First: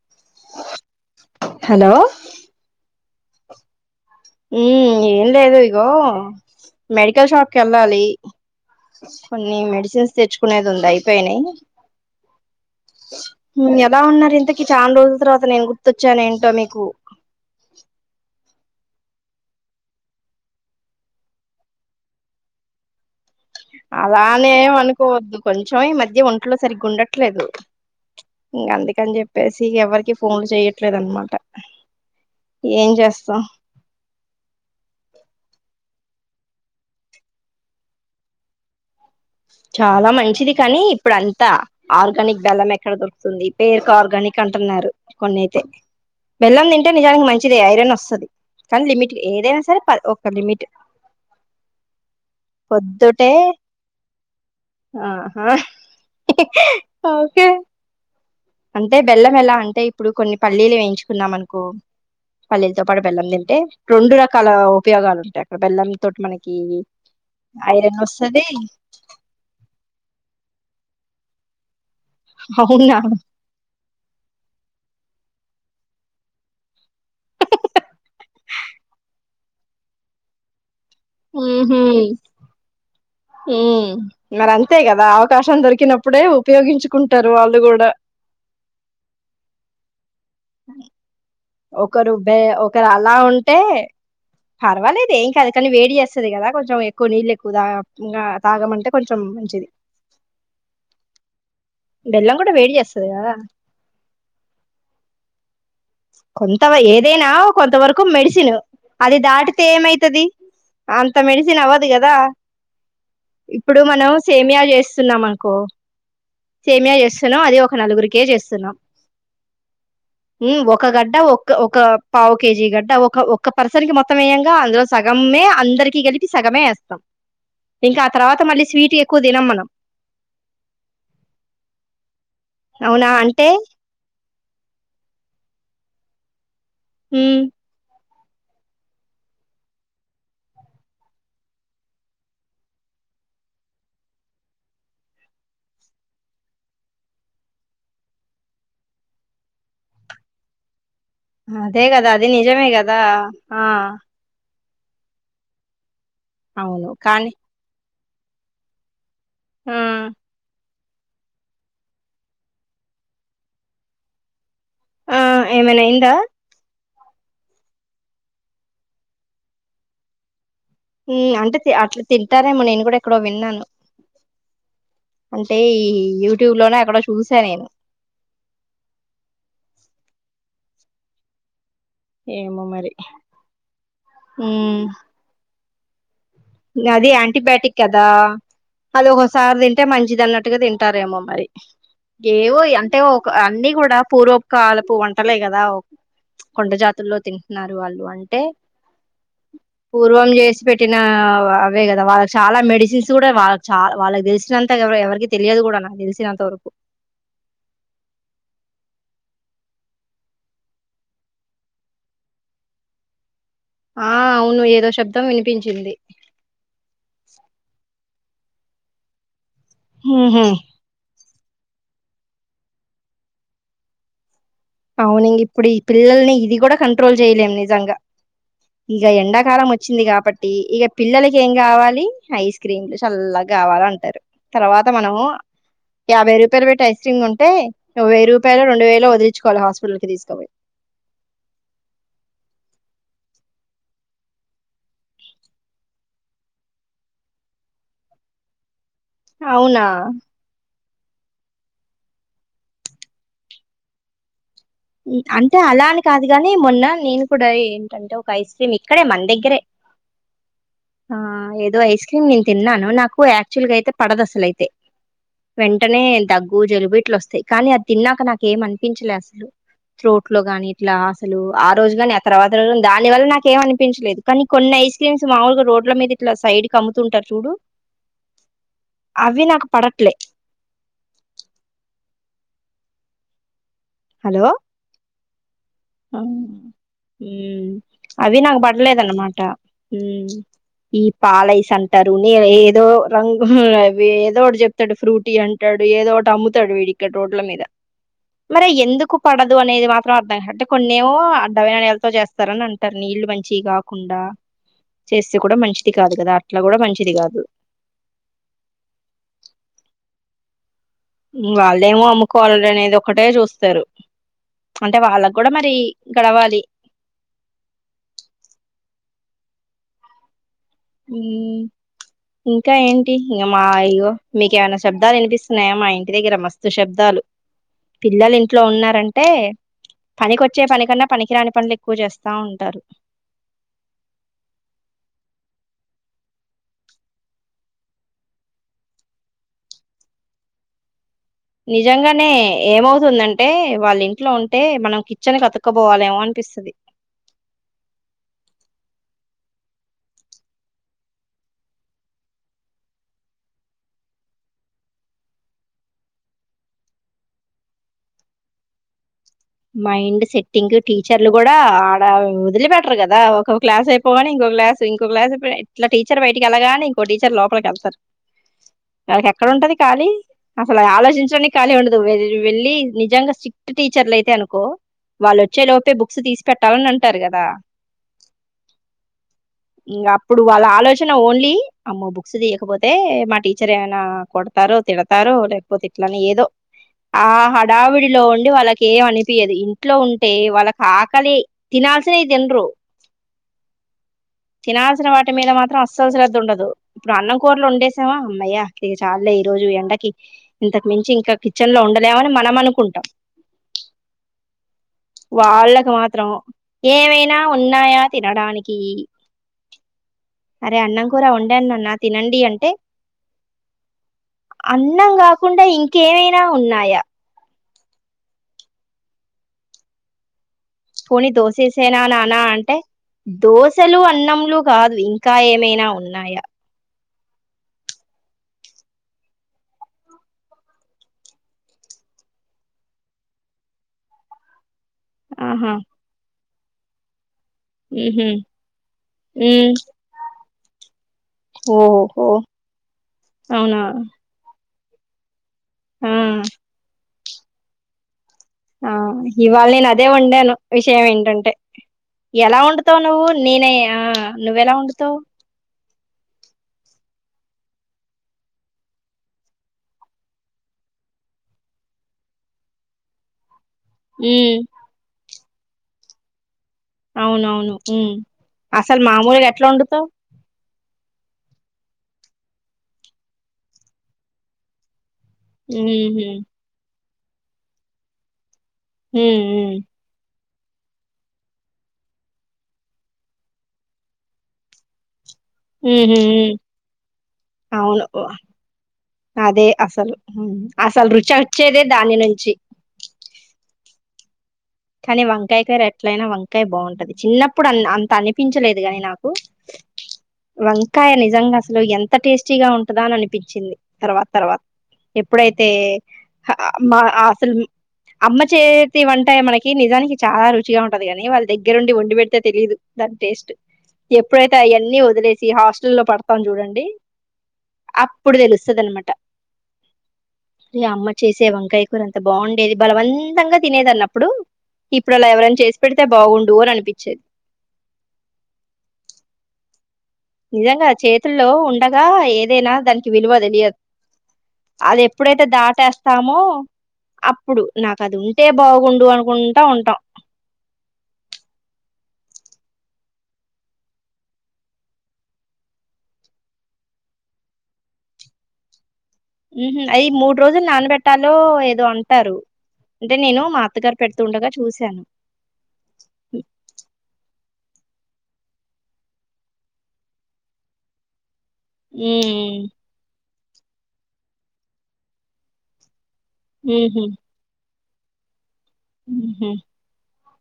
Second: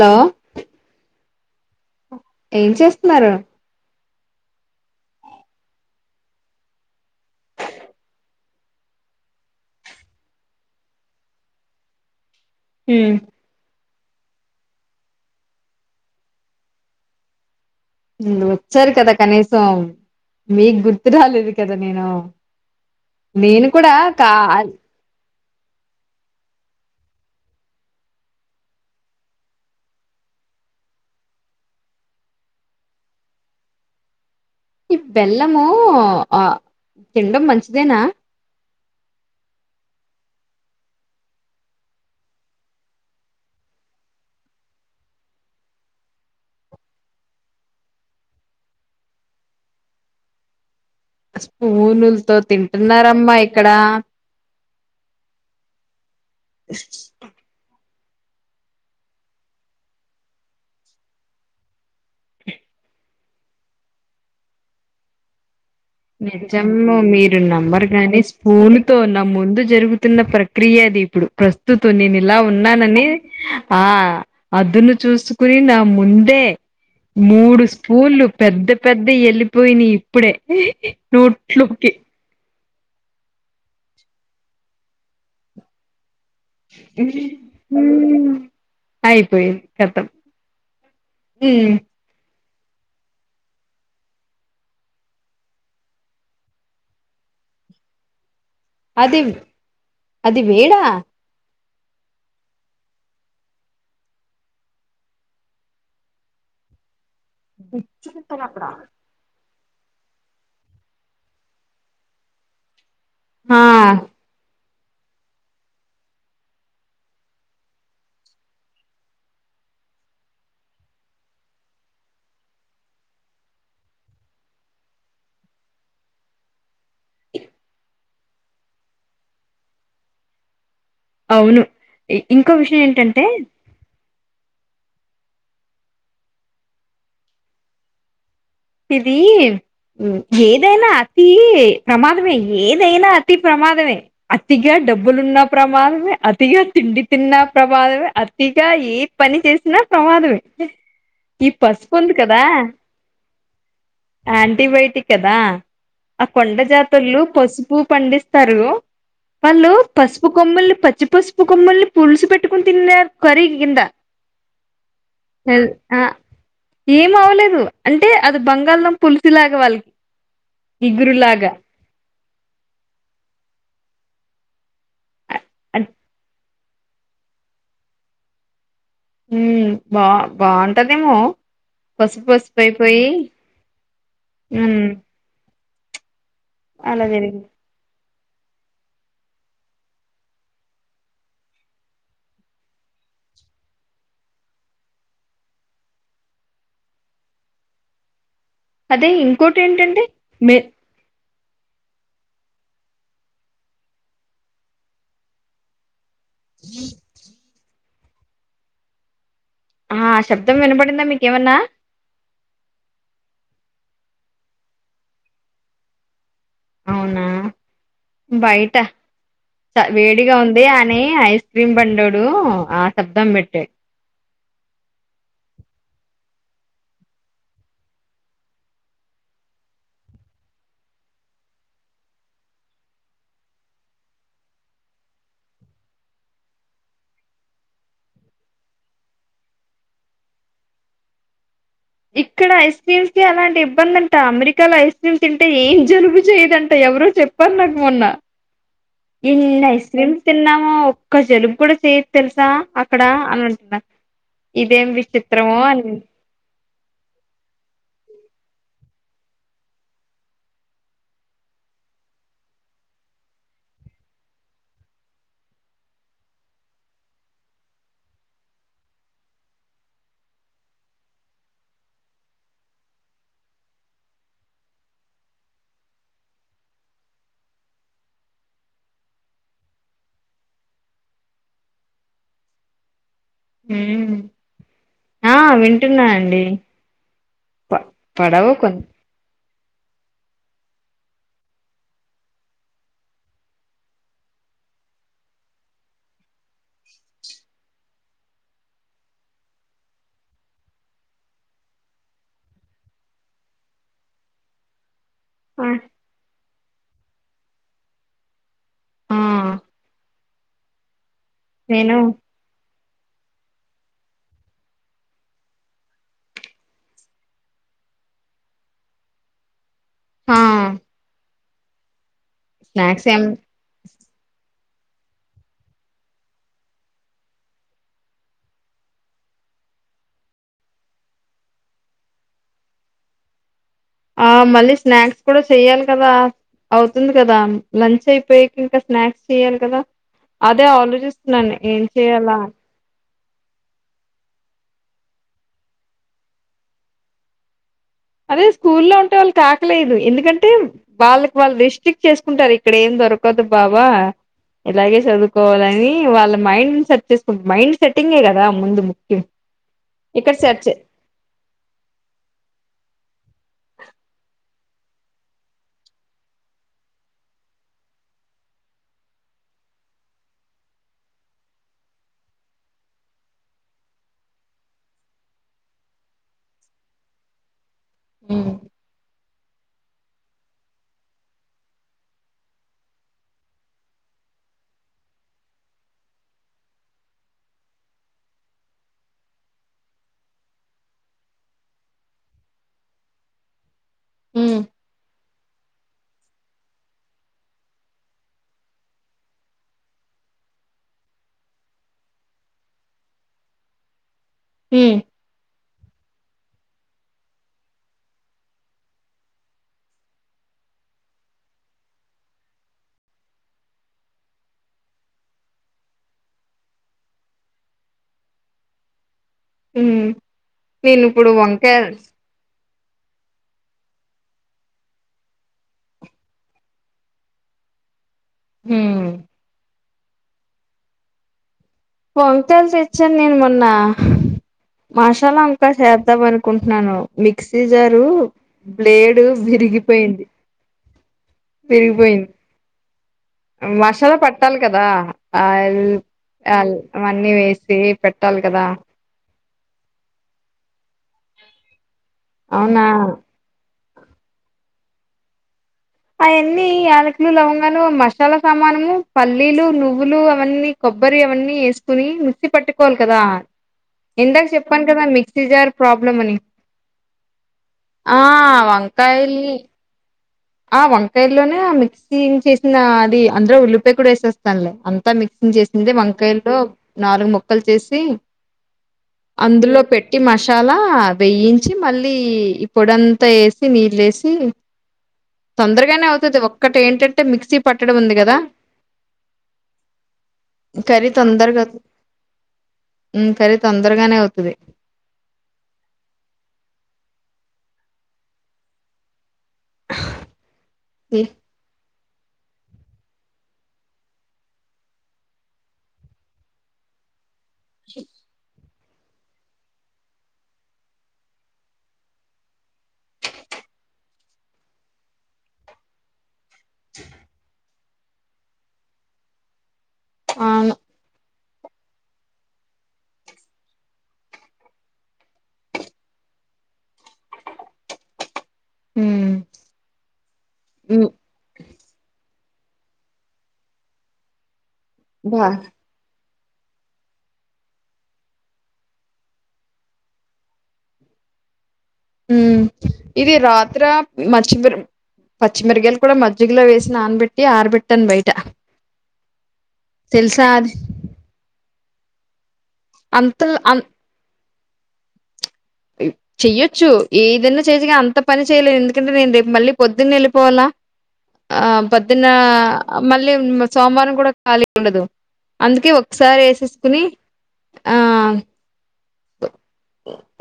త హలో ఏం చేస్తున్నారు ఉ ఏం లేదు ఇగో మెడికల్ షాప్ క వెళ్ళాలి కొన్ని మెడిసిన్స్ తెచ్చుకునేది ఉంది అయిపోయినాయి హ ఎలా ఉన్నారు ఇంతకీ చాలా రోజుల తర్వాత నేను గుర్తొచ్చాను ఏంటో మీకు వచ్చారు కదా కనీసం మీకు గుర్తు రాలేదు కదా నేను నేను కూడా కా అలానే అనుకోవద్దు కొంచెం ఈ మధ్య ఒంట్లో సరిగ్గా ఉండట్లేదు ఇంక అందుకని చెప్పేసి ఎవరికి ఫోన్లు చెయట్లేదునమాట ఏం చేస్తాం ఇ బెల్లముూ ఆ తినడం మంచిదేనా చాలా మంచిది కానీ ఇప్పుడు అంతా ఆర్గానిక్ బెల్లం ఎక్కడ దొరుకుతుంది పేరుక ఆర్గానిక్ అంటున్నారు కొన్నియితే బెల్లం తింటే నిజానికి మంచిది ఐరన్ వస్తుది కానీ లిమిట్ ఏదైనా సరే ఒక లిమిట్ స్పూనులతో తింటున్నారమ్మా ఇక్కడ ఆ హా ఓకే అంటే బెల్లం ఎలా అంటే ఇప్పుడు కొన్ని పల్లీలు వేయించుకున్నాం అనకు పల్లీలతో పాటు బెల్లం తింటే రెండు రకాల ఉపయోగాలు ఉంటాయి అక్కడ బెల్లం తోటి మనకి నిజము మీరు నంమర్ ఐరన్ కాగాని వస్తది స్పూన్ తో నా ముందు జరుగుతున్న ప్రక్రియ అది ఇప్పుడు ప్రస్తు నేను ఇలా అవునా ఉన్నానని ఆ అద్దును చూస్త కుని నా ముందే మూడు స్పూన్లు పెద్ద పెద్ద వెళ్ళిపోయినా ఇప్పుడే నూట్లుూకి ఉ మరి అంతే కదా అవకాశం దొరికినప్పు అయిపోయిేది కతం హ్మ్ ఒకక్కరు భ ఒకరు అలా ఉంటే పర్వాలేదు ఏం కాదు కానీ వేడి చేస్తుంది కదా కొంచెం ఎక్కువ నీళ్ళు ఎక్కువద ఇం అది అది వేడా బెల్లం కూడా వేడి చేస్తుది కదా కొంతవ ఏ అదేనా కొంత వరకు మెడిసిన్ అది దాటి అ ఏమైతుది అంత మెడిసిన్ అవ్వదు కదా ఆ ఇప్పుడు మనం సేమియా చేస్త సున్నామాకో సేమయా చేస్తున్నాం అది ఒక నలుగురు కేజీ చేస్తున్నాం ఒక గడ్డ ఒక ఒక పావు కేజీ గడ్డ ఒక ఒక్క పర్సన్ కి మొత్తం వేయంగా అందులో సగమే అందరికి కలిపి సగమే వేస్తాం ఆ తర్వాత మళ్ళీ స్వీట్ ఎక్కువ తినం మనం అవును ఇంకో విషయం అవునా ఏంటంటే అంటే హ ఇది ఏదైనా అతి ప్రమాదమే ఏదైనా అతి ప్రమాదమే అతిగా డబ్బులున్న ప్రమాదమే అతిగా తిండి తిన్న ప్రమాదమే అతిగా ఏ పని చేసినా ప్రమాదమే ఈ అదే పసుపు కదా ఉంది అది నిజమే గదా ఆ ఆంటీబయోటిక్ అదా ఆ కొండ అవును జాతలు కానీ పసుపు పండిస్తారు వాళ్ళు ఆ పసుపు కొమ్ముల్ని పచ్చ పచ్చి పసుపు కమ్మల్ని పులుసు పెట్టుకుని తిన్నారు కరే కింద ఆ ఏమనా ఆ ఇంద ఏం అవలేదు అంటే అది బంగాళం పులిసిలాగా వాళ్ళకి ఇగురులాగా అంటే అట్లా తింటారేమో నేను కూడా ఎక్కడో విన్నాను అంటే ఈ యూ యూట్యూబ్ లోనే అక్కడ చూసా నేను హ బా బాగుంటదేమో పసుపు పసుపు ఏమో మరి అయిపోయి హ హ్మ్ అది యాంటీబయాటిక్ కదా అది ఒకసారి తింటే మంచిది అన్నట్టుగా తింటారేమో మరి ఏవో అంటే ఒక అన్ని కూడా పూర్వకాలపు వంటలే కదా కొండ జాతుల్లో తింటున్నారు వాళ్ళు అంటే అదే ఇంకోటి ఏంటంటే పూర్వం మే చేసి పెట్టిన అవే కదా వాళ్ళకి చాలా మెడిసిన్స్ కూడా వాళ్ళ చాల వాళ్ళకి తెలిసినంత ఎవ ఎవరికి తెలియదు కూడా నాకు తెలి తంతరపు ఆ శబ్దం వినపడిందా మీకేమన్నా ఆ అవును ఏదో శబ్దం వినిపించింది అవునా బయటా వేడిగా ఊహు ఉంది అని ఐ క్రీమ్ పంండడు ఆ శబ్దం పెట్ట అవును ఇం ఇప్పుడు ఈ పిల్లల్ని ఇది కూడా కంట్రోల్ చేయలేం నిజంగా ఇక ఎండాకాలం వచ్చింది కాబట్టి ఇక పిల్లలకి ఏం కావాలి ఐస్ క్రీమ్లు చల్లగా కావాల అంటారు తర్వాత మనము యాభై రూపాయలు పెట్టి ఐస్ క్రీమ్ ఉంటే వెయ్యి రూపాయలు రెండు వేలు వది చోకోవాల హాస్పిటల్ కి తీసుకపోయి ఇక్కడ ఐస్ క్రీమ్స్ కి అలాంటి ఇబ్బంది అంట, అమెరికాలో ఐస్ క్రీమ్ తింటే ఏం జలుబు చేయదంట, ఎవరో చెప్పారు నాకు మొన్న. ఇల్ అవునా ఐస్ క్రీమ్స్ తిన్నాము ఒక్క జలుబ్ కూడా చేయద్ తెలుసా అక్కడ అని అంటున్నా ఇదేం అంటే విచిత్రమో అలా అని కాదు గాని మొన్న నేను కూడా ఏంటంటే ఒక ఐస్ క్రీమ్, ఇక్కడే మన దగ్గరే ఆ ఏదో ఐస్ క్రీమ్ నేను తిన్నాను. నాకు యాక్చువల్ గా అయితే పడదు అసలయితే వెంటనే దగ్గు, జలుబు ఇట్లు వస్తాయి, కానీ అది తిన్నాక నాకు ఏం అనిపించలే అసలు. త్రోట్ లో కాని ఇట్లా అసలు, ఆ రోజు కాని ఆ తర్వాత రోజు దాని వల్ల నాకు ఏం అనిపించలేదు, కానీ కొన్ని ఐస్ క్రీమ్స్ మామూలుగా రోడ్ల మీద ఇట్లా సైడ్ క అమ్ముతుంటారు, చూడు అవి నాకు పడట్లే. హ్మ్. హలో ఆ విన్ అం ఉమ్ అది పడవు నాకు కొన్ని పడలేదన్నమాట ఉమ్ ఈ పాలైస్ అంటారు నీల ఏదో రంగు అవ్వి ఏదో ఒకటి చెప్తాడు ఫ్రూటీ అంటాడు ఏదో ఒకటి అమ్ముతాడు వీడిక్కడ రోడ్ల మీద మరె ఎందుకు పడదు అనేది మాత్రం అర్థం [unintelligible] కొన్నేమో అడ్డమైన నీళ్ళతో చేస్తారని అంటారు నీళ్లు మంచియి కాకుండా చేస్తే కూడా ఆ మంచిది కాదు కదా అట్లా కూడా మంచిది కాదు ఆ! ఇం నేను వాళ్ళేమో అమ్ముకో వాళ్నేదో ఒక్కటే చూస్తారు అంటే వాళ్ళక్ కూడా మరి గడవాలి హా హ్మ్ ఇంకా స్నాక్స్ ఏంటి ఏం ఇంగ మా ఇగో మీకేమైనా శబ్దాలు వినిపిస్తున్నాయా, మా ఇంటి దగ్గర మస్తు శబ్దాలు పిల్లలు ఇంట్లో ఉన్నారంటే, పనికిొచ్చే పని కన్నా పనికిరాని పనులు ఎక్కువ చేస్తా ఉంటారు. ఆ మళ్ళీ స్నాక్స్ కూడా చెయ్యాలి కదా, అవుతుంది కదా, లంచ్ అయిపోయికి ఇంకా స్నాక్స్ చెయ్యాలి కదా అదే ఆలో చిస్. నిజంగానే ఏమవుతుందన్ టే వాళ్ళింట్లో ఉంటే మనం కిచెన్ కు అతుక్కపోవాలేమో అనిపిస్తది అదే స్కూల్లో ఉంటే వాళ్ళు కాకలెయ్ దు ఎందుకంటే వాళ్ళకి వాళ్ళు రిస్ట్రిక్ట్ చేసుకుంటారు ఇక్కడ ఏం దొరకదు బావా ఇలాగే చదువుకోవాలని వాళ్ళ మైండ్ సెట్ చేసుకుంట మైండ్ సెట్టింగే కదా ముందు ముఖ్యం మైండ్ ఇక్కడ సెట్ చే సెట్టింగ్ టీచర్లు కూడా ఆడ వదిలి పెట్టరు కదా ద ఒకొ క్లాస్ అయిపోగానే ఇంకొక క్లాస్ ఇంకోక క్లాస్ అయిపొ ఇట్లా టీచర్ బయటికి వెళ్ళగానే ఇంకో టీచర్ లోపలికెళ్తారు వాళ్ళకెక్కడుంటది ఖాళీ అసలు ఆలోచించాని ఖాళీ ఉండదు వెళ్లి నిజంగా స్ట్రిక్ట్ టీచర్లు అయి తే అనుకో వాళ్ళొచ్చే లోపే బుక్స్ తీసి పెట్టాలని అంటారు కదా ఉమ్ ఇంగప్పుడు వాళ్ళ ఆలోచన ఓన్లీ అమ్మో బుక్స్ తీయకపోతే మా టీచర్ ఏమైనా కొడతారో తిడతారో లేకపోతే ఇట్లనే ఏదో ఆ హడావిడిలో ఉండి వాళ్ళకి ఏం అనిపియ్యదు ఇంట్లో ఉంటే వాళ్ళకి ఆకలి తినాల్సినవి తినరు ఉమ్ తినాల్సిన వాట్ టి మీద మాత్రం అస్సలు శ్రద్ద ఉండదు ఇప్పుడు అన్నం కూరలు వండేశావా హమ్మయ్య ఇక చాల్లే ఈ రోజు ఎండకి ఇంతకు మించి ఇంకా కిచెన్ లో ఉండలేమని మనం అనుకుంటాం ఉమ్ ఆళ్ళకు మాత్రం ఏమైనా ఉన్నాయా తినడానికి అరే అన్నం కూర వండాం నాన్నా తినండి అంటే అన్నం కాకుండా ఇంకేమైనా ఉన్నాయా ఉమ్మ్ పోని దోసేసేనా నానా అంటే దోశలు అన్నంలు కాదు ఇంకా ఏమైనా ఉన్నాయా హ్మ్ పొంతలు తెచ్చాను నేను మొన్న మషాలంతా ఆహా చేద్దామని కుంటున్నాను మీ క్సిజరు ఉహు బ్లేడు ఉ విరిగిపోయింది ఓహో అవునా మషాల పట్టాలి కదా అల్ ఆ అల్ అవన్నీ వేసి పెట్ ట్టాలి కదా ఆ ఇవాళ నేను అదే వండాను విషయం ఏంటంటే ఎలా అవునా ఉంటుదో నువ్వు నేనే ఆ నువ్వెలా వండుతావు అయన్నీ యలకులు లవంగాలు మషాలా సామానము పల్లీలు నువ్వులు అవన్నీ కొబ్బరి అవన్నీ ఏసుకుని మిక్సి పట్టుకోవాలి కదా ఇందాక ఉమ్ చెప్పాను కదా మీ సిజర్ ప్రాబ్లం అని అవునవును ఉమ్ ఆ అసలు మామూలుగా వంకాయల్ని ఎట్లొండుతావ్ ఆ వంకాయలోనే ఆ మిక్సీ చేసిన అది అందులో ఉల్లిపాయ కూడా వేసేస్తానులే అంత మిక్సింగ్ ఉహు చేసింది వంకాయిల్లో నాలుగు ముక్కలు చేసి ఉమ్ ఉమ్ అందులో పెట్టి మష్ చాలా వేయించి మళ్ళీ ఈ పొడంతా ఏసి నీళ్ ఏసి తొందరగానే ఉహు అవుతది ఉమ్ ఒక్కటి ఏంటంటే మిక్సీ పట్టడం అవును ఉంది కదా, ఓహ్! అదే అసలు ఉమ్ అసలు కర్రీ రుచి తొందరగా వచ్చేదే దాని నుంచి హు కర్రీ తొం తొందరగానే అవుతది కానీ వంకాయ కర్రీ ఎట్లయినా వంకాయ బాగుంటది, చిన్నప్పుడు అ అంత అనిపించలేదు గాని నా. కు వంకాయ ఈ నిజంగా అసలు ఎన్ అంత టేస్టీగా ఉంటదా అని అనిపించింది తర్వాత్ తర్వాత్ ఎప్పుడైతే హా మా త్రమి అమ్మ చే తి వంట య మనకి కి నిజానికి చాలా రుచిగా ఉంటది, గాని వాళ్ దగ్గరుండి వండి పెడితే తెలిదు, దాని టేస్ట్ ఎప్పుడైతే అయన్నీ వదిలేసి హాస్టల్ లో పడ్. తాం చూడండి అప్పుడు తెలుస్తుది అనమాట అవును ఇయా అమ్మా చేస్ చే వంకాయ్ కూర అంత బాగుండేది బలవంతంగా తినేది అన్నప్పుడు ఇప్పుడు అలా ఎవరెన్ చేసి పెడితే బాగుండు అని అనిపిత్ హ్మ నిజంగా చేతుల్లో ఉండగా ఏ ఏదేనా దానికి విలువ తెలియద్ అది ఎప్పుడైతే బా దాటేస్తామో అప్పుడు నాకు అది ఉంటే బాగుండు అనుకుంటా ఉంటాం ఉమ్ ఇది రాత్ర మచ్చి మిర్ప్ పచ్చిమిరగాయలు కూడా మజ్జిగలో వేసి నానబెట్టి ఆరబెట్టాను బయట మ్ హు అయి మూడు తెలుసా రోజులు అది నానబెట్టాలో ఏదో అంట్ టరు అంటే అంత నేను మా అత్తగారు పెడుతుండగా చూస్య ను హ్ చెయొచ్చు ఏదన్న చేజగా అంత పని చేయలేన్ ఎందుకంటే నేను రేపు మళ్ళీ పొద్దున్నే వెళ్ళిపోవాలా ఆ పదన్నా హ్మ్ మల్ లేవ్ ఇంగ సోమవారం కూడా ఖాళీ ఉండదు అందుకే ఒక్ సారి ఏసేసుకుని ఆ హ్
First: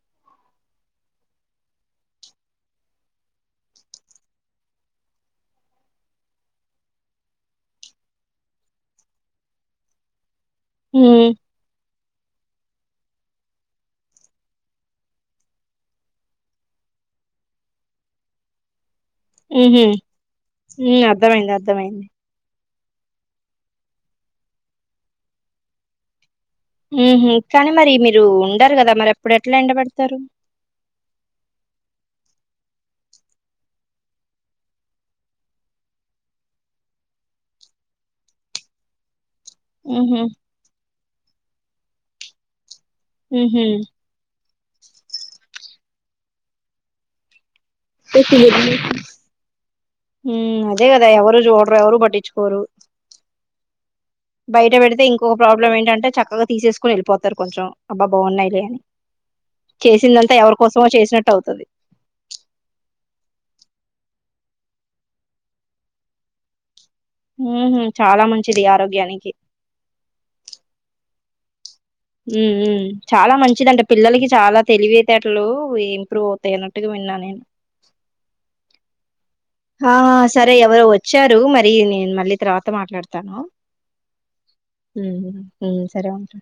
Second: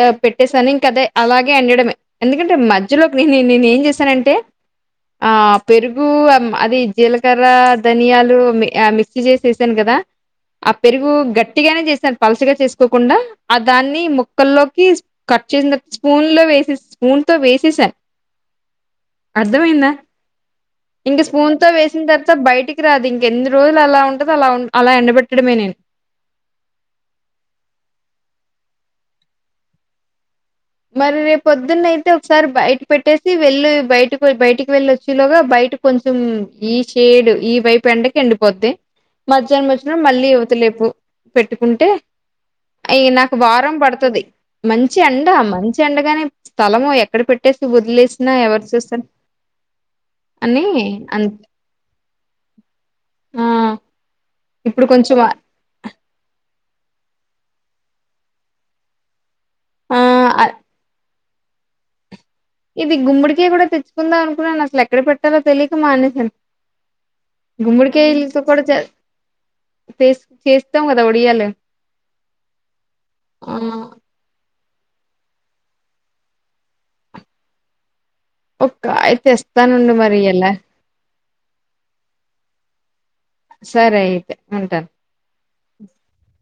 ఆ పెట్టేసాను ఇంకా అదే అలాగే ఏండేడమే ఎందుకంటే మధ్యలోకి నే నే నే నేను ఏం చేశానంటే ఆ పెరుగు అం అది జీలకర్ర ధనియాలు మి ఆ మిక్సీ చేసి యేశాను కదా ఆ పెరుగు హ్మ్ గట్టిగానే చేస్తరు పలుసగా చేసుకోకుండా ఆ దాన్ని ముక్కల్లో కి కట్ చేస్ స్పూన్ లో వేస్ స్పూన్ తో వేసేసేయాలి ఉహు అర్థమైందా హ్మ్ ఇంక అర్థమైంది స్పూన్ తో వేసిన అర్థమైంది తర్వాత బయటికి రాదు ఇంక ఎన్ని రోజులు అలా ఉంటదొ అలా అలా ఎండబెట్టడమే ఊహు కానీ మరి మీరు ఉండరు కదా మరి అప్పుడు ఎట్లా ఎండబెడతారు మరి రేపు పొద్దున్న అయితే ఒకసారి బయట పెట్టేసి వెళ్ళి బయటకి బయటికి వెళ్ళి వచ్చేలోగా బయట కొంచెం ఈ సైడ్ ఈ వైపు ఎండకి ఎండిపోద్ది మధ్యాహ్నం వచ్చినా ఉహు మళ్లీ ఏళ్తలేదు పెట్టుకుంటే అయ్యో నాకు ఉహు వారం పడుతది మంచి ఎండ అమ్మా మంచి ఎండగానే స్థలమే ఎక్కడ పెట్ టేస్ట్ వద్లేసిన ఎవరు చూస్తర్ ఉమ్ అదే కదా ఎవరు చూడ్రు ఎవరు పట్టిచుకోరు ఆ బయట ఇప్పుడు పెడితే కొంచెం ఇంకొక ప్రాబ్లం ఏంటంటే చక్కగా తీసేసుకోని వెళ్ళిపోతారు కొంచెం అబ్బా బాన్నయిలే అని చేసిందంతా ఆ ఎవరి కోసమో చేసినట్ అవుతది ఇది గుమ్ముడికాయ గుడా తెచ్చుకుందాం అనుకున్నాను అసలు ఎక్కడ పెట్టాలో తెలియక మానేస ఉహు గుమ్మడి చాలా కాయల్తో పాటు మంచిది చ ఆరోగ్యానికి చేస్తవ్ గా ఒడియాల ఉ ఉమ్ చాలా ఆ, మంచిదంట పిల్లలకి చాలా తెలివితేటలు ఇంప్రూవ్ అవుతాయిన్నట్టుగా విన్నా నేను గాయితేస్ ఆ సరే ఎవరు వచ్చారు మరి నేను మళ్ళీ తర్వాత మాట్లాడతాను సరే అయితే ఉంటాను హ్ ఉమ్ సరే ఉంటా